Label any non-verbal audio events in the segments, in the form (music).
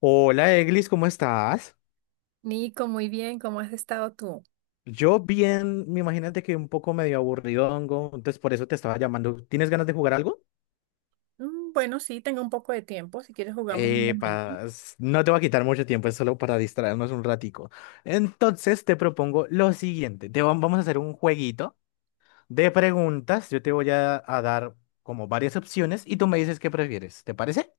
Hola Eglis, ¿cómo estás? Nico, muy bien, ¿cómo has estado tú? Yo bien, me imagínate que un poco medio aburridongo, entonces por eso te estaba llamando. ¿Tienes ganas de jugar algo? Bueno, sí, tengo un poco de tiempo, si quieres jugamos un Eh, momento. no te va a quitar mucho tiempo, es solo para distraernos un ratico. Entonces te propongo lo siguiente, te vamos a hacer un jueguito de preguntas, yo te voy a dar como varias opciones y tú me dices qué prefieres, ¿te parece?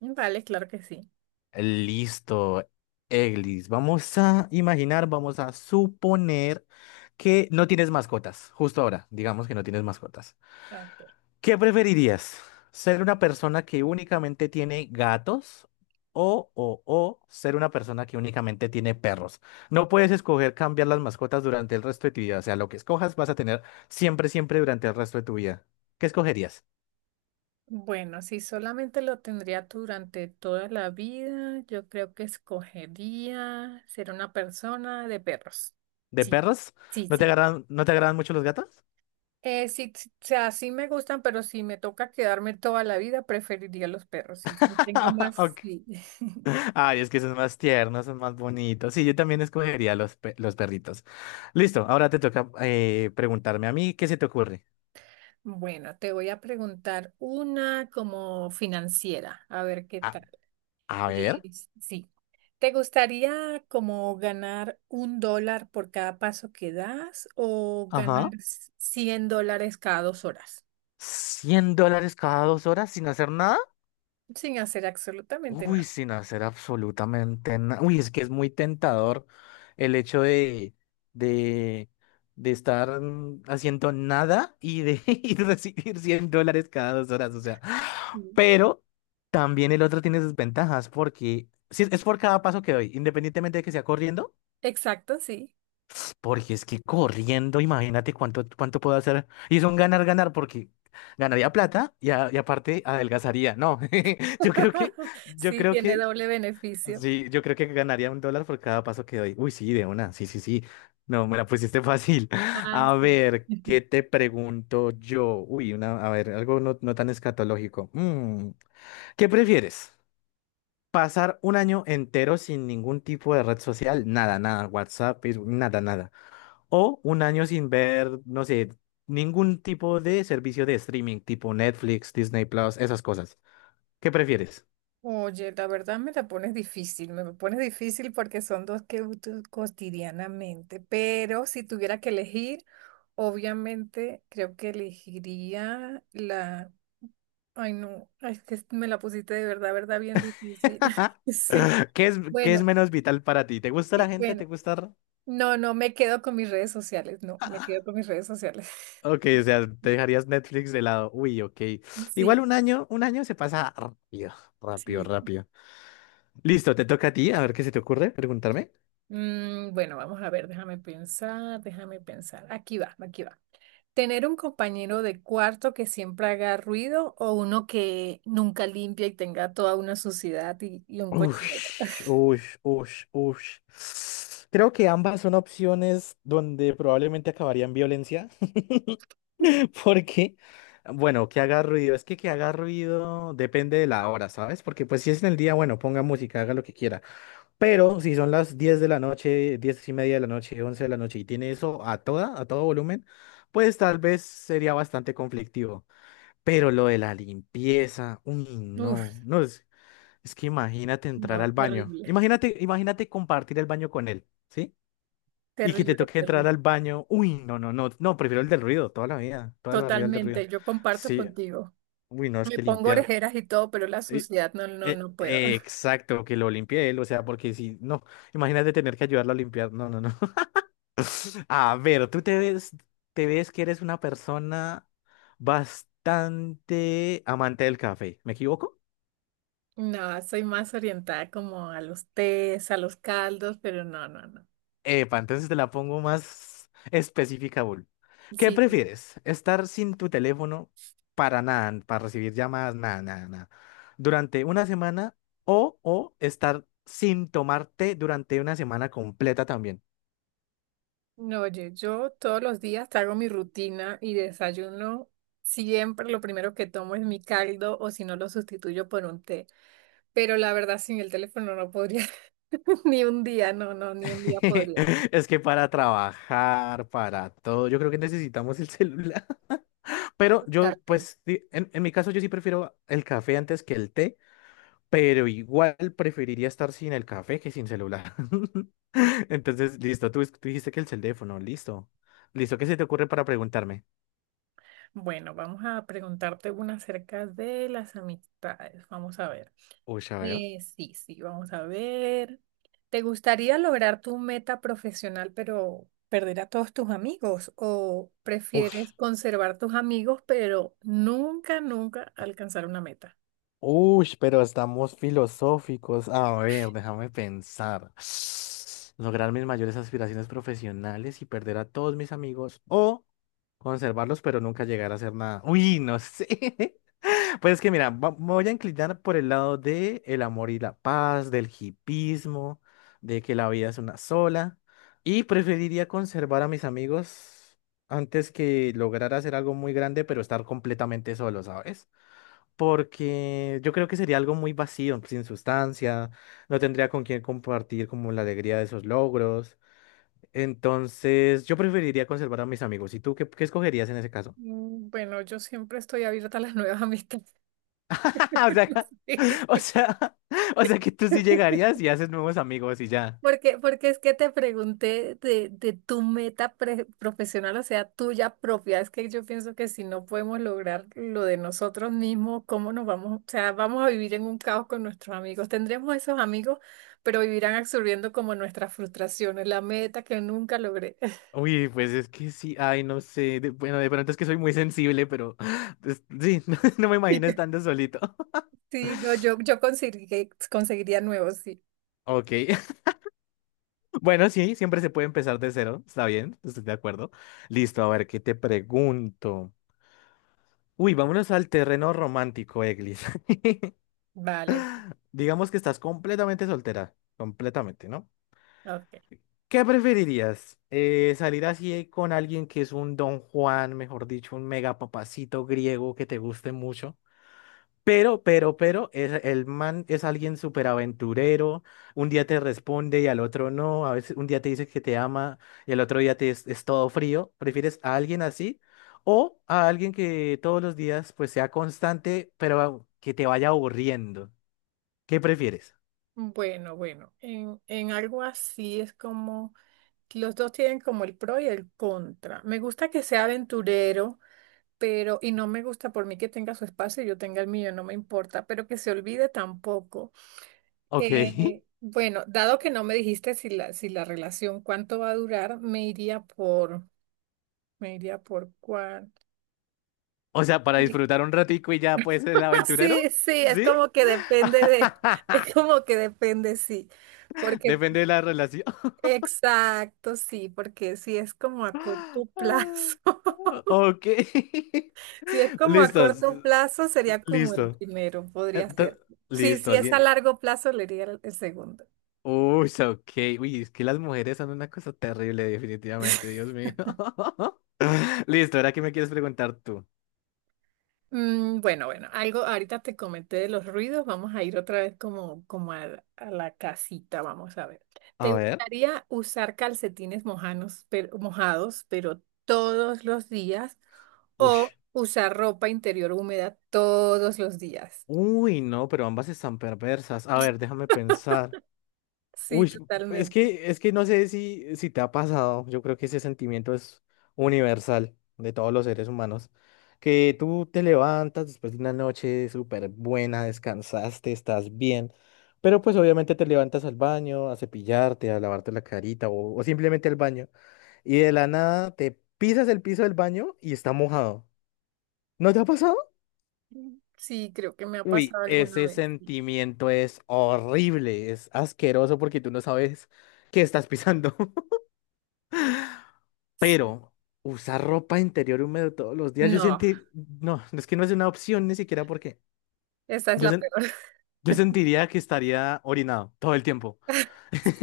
Vale, claro que sí. Listo, Eglis. Vamos a imaginar, vamos a suponer que no tienes mascotas. Justo ahora, digamos que no tienes mascotas. Ok. ¿Qué preferirías? ¿Ser una persona que únicamente tiene gatos o ser una persona que únicamente tiene perros? No puedes escoger cambiar las mascotas durante el resto de tu vida. O sea, lo que escojas vas a tener siempre, siempre durante el resto de tu vida. ¿Qué escogerías? Bueno, si solamente lo tendría tú durante toda la vida, yo creo que escogería ser una persona de perros. ¿De Sí, perros? sí, ¿No te sí. agradan, no te agradan mucho los gatos? Sí, sí, o sea, sí me gustan, pero si me toca quedarme toda la vida, preferiría los perros. Sí, sí tengo (laughs) más. Ok. Sí. (laughs) Ay, es que son más tiernos, son más bonitos. Sí, yo también escogería los, pe- los perritos. Listo, ahora te toca preguntarme a mí, ¿qué se te ocurre? Bueno, te voy a preguntar una como financiera, a ver qué A, tal. a ver. Eh, sí. ¿Te gustaría como ganar $1 por cada paso que das o ganar Ajá. $100 cada 2 horas ¿$100 cada 2 horas sin hacer nada? sin hacer absolutamente Uy, nada? sin hacer absolutamente nada. Uy, es que es muy tentador el hecho de, de estar haciendo nada y de (laughs) y recibir $100 cada 2 horas. O sea. Mm. Pero también el otro tiene sus ventajas porque sí, es por cada paso que doy, independientemente de que sea corriendo, Exacto, sí. porque es que corriendo, imagínate cuánto puedo hacer. Y es un ganar, ganar, porque ganaría plata y aparte adelgazaría. No, (laughs) yo creo que, (laughs) yo Sí, creo tiene que, doble beneficio. sí, yo creo que ganaría $1 por cada paso que doy. Uy, sí, de una, sí, sí, sí. No, me la pusiste fácil. (laughs) Ah, A sí. ver, ¿qué (laughs) te pregunto yo? Uy, una, a ver, algo no, no tan escatológico. ¿Qué prefieres? Pasar un año entero sin ningún tipo de red social, nada, nada, WhatsApp, Facebook, nada, nada. O un año sin ver, no sé, ningún tipo de servicio de streaming, tipo Netflix, Disney Plus, esas cosas. ¿Qué prefieres? Oye, la verdad me la pones difícil, me pones difícil porque son dos que uso cotidianamente, pero si tuviera que elegir, obviamente creo que elegiría la. Ay, no, ay, es que me la pusiste de verdad, verdad, bien difícil. (laughs) (laughs) Sí, ¿Qué es bueno, menos vital para ti? ¿Te gusta la sí, gente? bueno, ¿Te gusta? no, no, me quedo con mis redes sociales, no, me quedo con (laughs) mis redes sociales. Ok, o (laughs) sea, te dejarías Netflix de lado. Uy, ok. Igual Sí, un año se pasa rápido, rápido, sí. rápido. Listo, te toca a ti, a ver qué se te ocurre preguntarme. Bueno, vamos a ver, déjame pensar, déjame pensar. Aquí va, aquí va. ¿Tener un compañero de cuarto que siempre haga ruido o uno que nunca limpia y tenga toda una suciedad y un cochinero? Ush, (laughs) ush, ush, ush. Creo que ambas son opciones donde probablemente acabaría en violencia, (laughs) porque, bueno, que haga ruido, es que haga ruido depende de la hora, ¿sabes? Porque pues si es en el día, bueno, ponga música, haga lo que quiera, pero si son las 10 de la noche, 10:30 de la noche, 11 de la noche y tiene eso a todo volumen, pues tal vez sería bastante conflictivo. Pero lo de la limpieza, uy, no, Uf, no, es que imagínate entrar no, al baño. terrible, Imagínate, imagínate compartir el baño con él, ¿sí? Y que te terrible, toque terrible. entrar al baño. Uy, no, no, no, no, prefiero el del ruido, toda la vida el del ruido. Totalmente, yo comparto Sí, contigo. uy, no, es Me que pongo limpiar. orejeras y todo, pero la eh, suciedad no, no, no puedo. (laughs) Exacto, que lo limpie él, o sea, porque si, no, imagínate tener que ayudarlo a limpiar. No, no, no. (laughs) A ver, tú te ves que eres una persona bastante amante del café, ¿me equivoco? No, soy más orientada como a los tés, a los caldos, pero no, no, no. Epa, entonces te la pongo más específica, Bull. ¿Qué Sí, sí. prefieres? ¿Estar sin tu teléfono para nada, para recibir llamadas, nada, nada, nada, durante una semana o estar sin tomarte durante una semana completa también? No, oye, yo todos los días hago mi rutina y desayuno. Siempre lo primero que tomo es mi caldo o si no lo sustituyo por un té. Pero la verdad, sin el teléfono no podría, (laughs) ni un día, no, no, ni un día podría. ¿No? (laughs) Es que para trabajar, para todo, yo creo que necesitamos el celular. (laughs) Pero yo, Totalmente. pues, en mi caso, yo sí prefiero el café antes que el té. Pero igual preferiría estar sin el café que sin celular. (laughs) Entonces, listo, tú dijiste que el teléfono, listo. Listo, ¿qué se te ocurre para preguntarme? Bueno, vamos a preguntarte una acerca de las amistades. Vamos a ver. Uy, a ver. Sí, sí, vamos a ver. ¿Te gustaría lograr tu meta profesional pero perder a todos tus amigos? ¿O Ush, prefieres conservar tus amigos pero nunca, nunca alcanzar una meta? ush, pero estamos filosóficos. A ver, déjame pensar. (sniffs) Lograr mis mayores aspiraciones profesionales y perder a todos mis amigos o conservarlos pero nunca llegar a hacer nada. Uy, no sé. (laughs) Pues es que mira, me voy a inclinar por el lado de el amor y la paz, del hipismo, de que la vida es una sola, y preferiría conservar a mis amigos antes que lograr hacer algo muy grande, pero estar completamente solo, ¿sabes? Porque yo creo que sería algo muy vacío, sin sustancia, no tendría con quién compartir como la alegría de esos logros. Entonces, yo preferiría conservar a mis amigos. ¿Y tú qué escogerías en ese caso? Bueno, yo siempre estoy abierta a las nuevas amistades. (laughs) O sea, o (laughs) sea, o sea que tú sí Sí. llegarías y haces nuevos amigos y ya. Porque, porque es que te pregunté de tu meta profesional, o sea, tuya propia. Es que yo pienso que si no podemos lograr lo de nosotros mismos, ¿cómo nos vamos? O sea, vamos a vivir en un caos con nuestros amigos. Tendremos esos amigos, pero vivirán absorbiendo como nuestras frustraciones, la meta que nunca logré. (laughs) Uy, pues es que sí, ay, no sé, bueno, de pronto es que soy muy sensible, pero (laughs) pues, sí, (laughs) no, no me imagino Yo- estando solito. (laughs) Sí, no, yo conseguiría, conseguiría nuevos, sí. Ok, (laughs) bueno, sí, siempre se puede empezar de cero, está bien, estoy de acuerdo. Listo, a ver, ¿qué te pregunto? Uy, vámonos al terreno romántico, Eglis. (laughs) Vale, Digamos que estás completamente soltera, completamente, ¿no? ok. ¿Qué preferirías? ¿Salir así con alguien que es un Don Juan, mejor dicho, un mega papacito griego que te guste mucho? Pero, el man es alguien súper aventurero, un día te responde y al otro no, a veces un día te dice que te ama y al otro día te es todo frío. ¿Prefieres a alguien así o a alguien que todos los días pues sea constante, pero que te vaya aburriendo? ¿Qué prefieres? Bueno, bueno, en algo así es como... Los dos tienen como el pro y el contra. Me gusta que sea aventurero, pero, y no me gusta por mí que tenga su espacio y yo tenga el mío, no me importa, pero que se olvide tampoco. Ok, (laughs) Bueno, dado que no me dijiste si si la relación cuánto va a durar, me iría por cuál. o sea, para Sí, disfrutar un ratico y ya pues el (laughs) aventurero. sí, sí, es ¿Sí? como que depende de, (laughs) es (laughs) como que depende, sí. Porque, Depende de la relación. exacto, sí, porque sí es como a corto (laughs) (laughs) plazo. Ok. Si es (laughs) como a Listos. corto plazo, sería como el Listo. primero, podría Ento- ser. Sí, Listo. si es a Alguien. largo plazo, le diría el segundo. Uy, so, ok. Uy, es que las mujeres son una cosa terrible, definitivamente, Dios mío. (laughs) Listo, ahora qué me quieres preguntar tú. Bueno, bueno, algo ahorita te comenté de los ruidos, vamos a ir otra vez como, como a la casita, vamos a ver. ¿Te A ver. gustaría usar calcetines mojanos, pero, mojados, pero todos los días Uy. o usar ropa interior húmeda todos los días? Uy, no, pero ambas están perversas. A ver, déjame pensar. Sí, Uy, es totalmente. que, es que no sé si, si te ha pasado, yo creo que ese sentimiento es universal de todos los seres humanos, que tú te levantas después de una noche súper buena, descansaste, estás bien, pero pues obviamente te levantas al baño, a cepillarte, a lavarte la carita o simplemente al baño, y de la nada te pisas el piso del baño y está mojado. ¿No te ha pasado? Sí, creo que me ha Uy, pasado alguna ese vez. Sí. sentimiento es horrible, es asqueroso porque tú no sabes qué estás pisando. (laughs) Sí. Pero usar ropa interior húmedo todos los días, yo No. sentí, no, es que no es una opción ni siquiera porque Esa es yo, la sen- peor. (laughs) yo sentiría que estaría orinado todo el tiempo.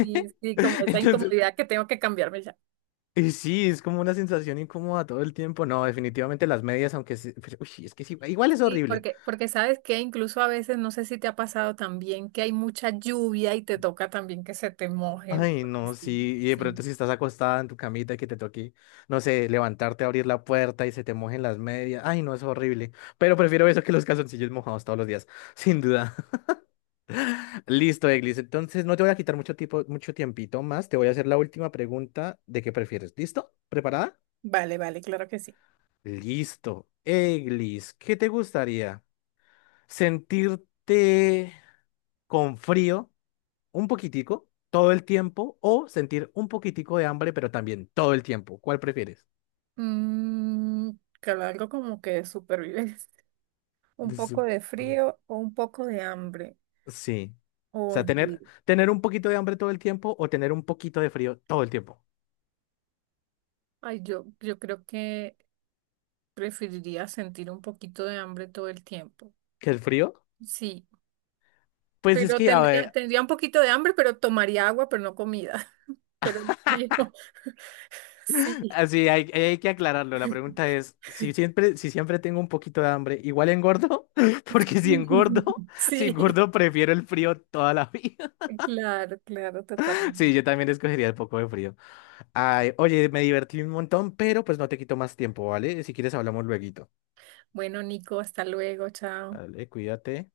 Sí, sí, como esa Entonces, incomodidad que tengo que cambiarme ya. y sí, es como una sensación incómoda todo el tiempo. No, definitivamente las medias, pero, uy, es que sí, igual es Sí, horrible. porque, porque sabes que incluso a veces, no sé si te ha pasado también, que hay mucha lluvia y te toca también que se te mojen. Ay, Porque no, sí, sí, y de sí. pronto si estás acostada en tu camita y que te toque, no sé, levantarte, a abrir la puerta y se te mojen las medias. Ay, no, es horrible. Pero prefiero eso que los calzoncillos mojados todos los días, (laughs) sin duda. Listo, Eglis. Entonces no te voy a quitar mucho tiempo, mucho tiempito más. Te voy a hacer la última pregunta de qué prefieres. ¿Listo? ¿Preparada? Vale, vale, claro que sí. Listo. Eglis, ¿qué te gustaría? ¿Sentirte con frío un poquitico todo el tiempo o sentir un poquitico de hambre, pero también todo el tiempo? ¿Cuál prefieres? Mm, claro, algo como que de supervivencia. (laughs) Un poco Su- de frío o un poco de hambre. Sí. O sea, Oye, tener, tener un poquito de hambre todo el tiempo o tener un poquito de frío todo el tiempo. ay, yo creo que preferiría sentir un poquito de hambre todo el tiempo. ¿Qué el frío? Sí. Pues es Pero que, a tendría, ver, tendría un poquito de hambre, pero tomaría agua, pero no comida. (laughs) Pero frío, (laughs) sí. así hay que aclararlo. La pregunta (laughs) es, si siempre, tengo un poquito de hambre, ¿igual engordo? (laughs) Porque si engordo, si Sí, engordo, prefiero el frío toda la vida. (laughs) claro, claro, Sí, totalmente. yo también escogería el poco de frío. Ay, oye, me divertí un montón, pero pues no te quito más tiempo, ¿vale? Si quieres hablamos lueguito. Bueno, Nico, hasta luego, chao. Vale, cuídate.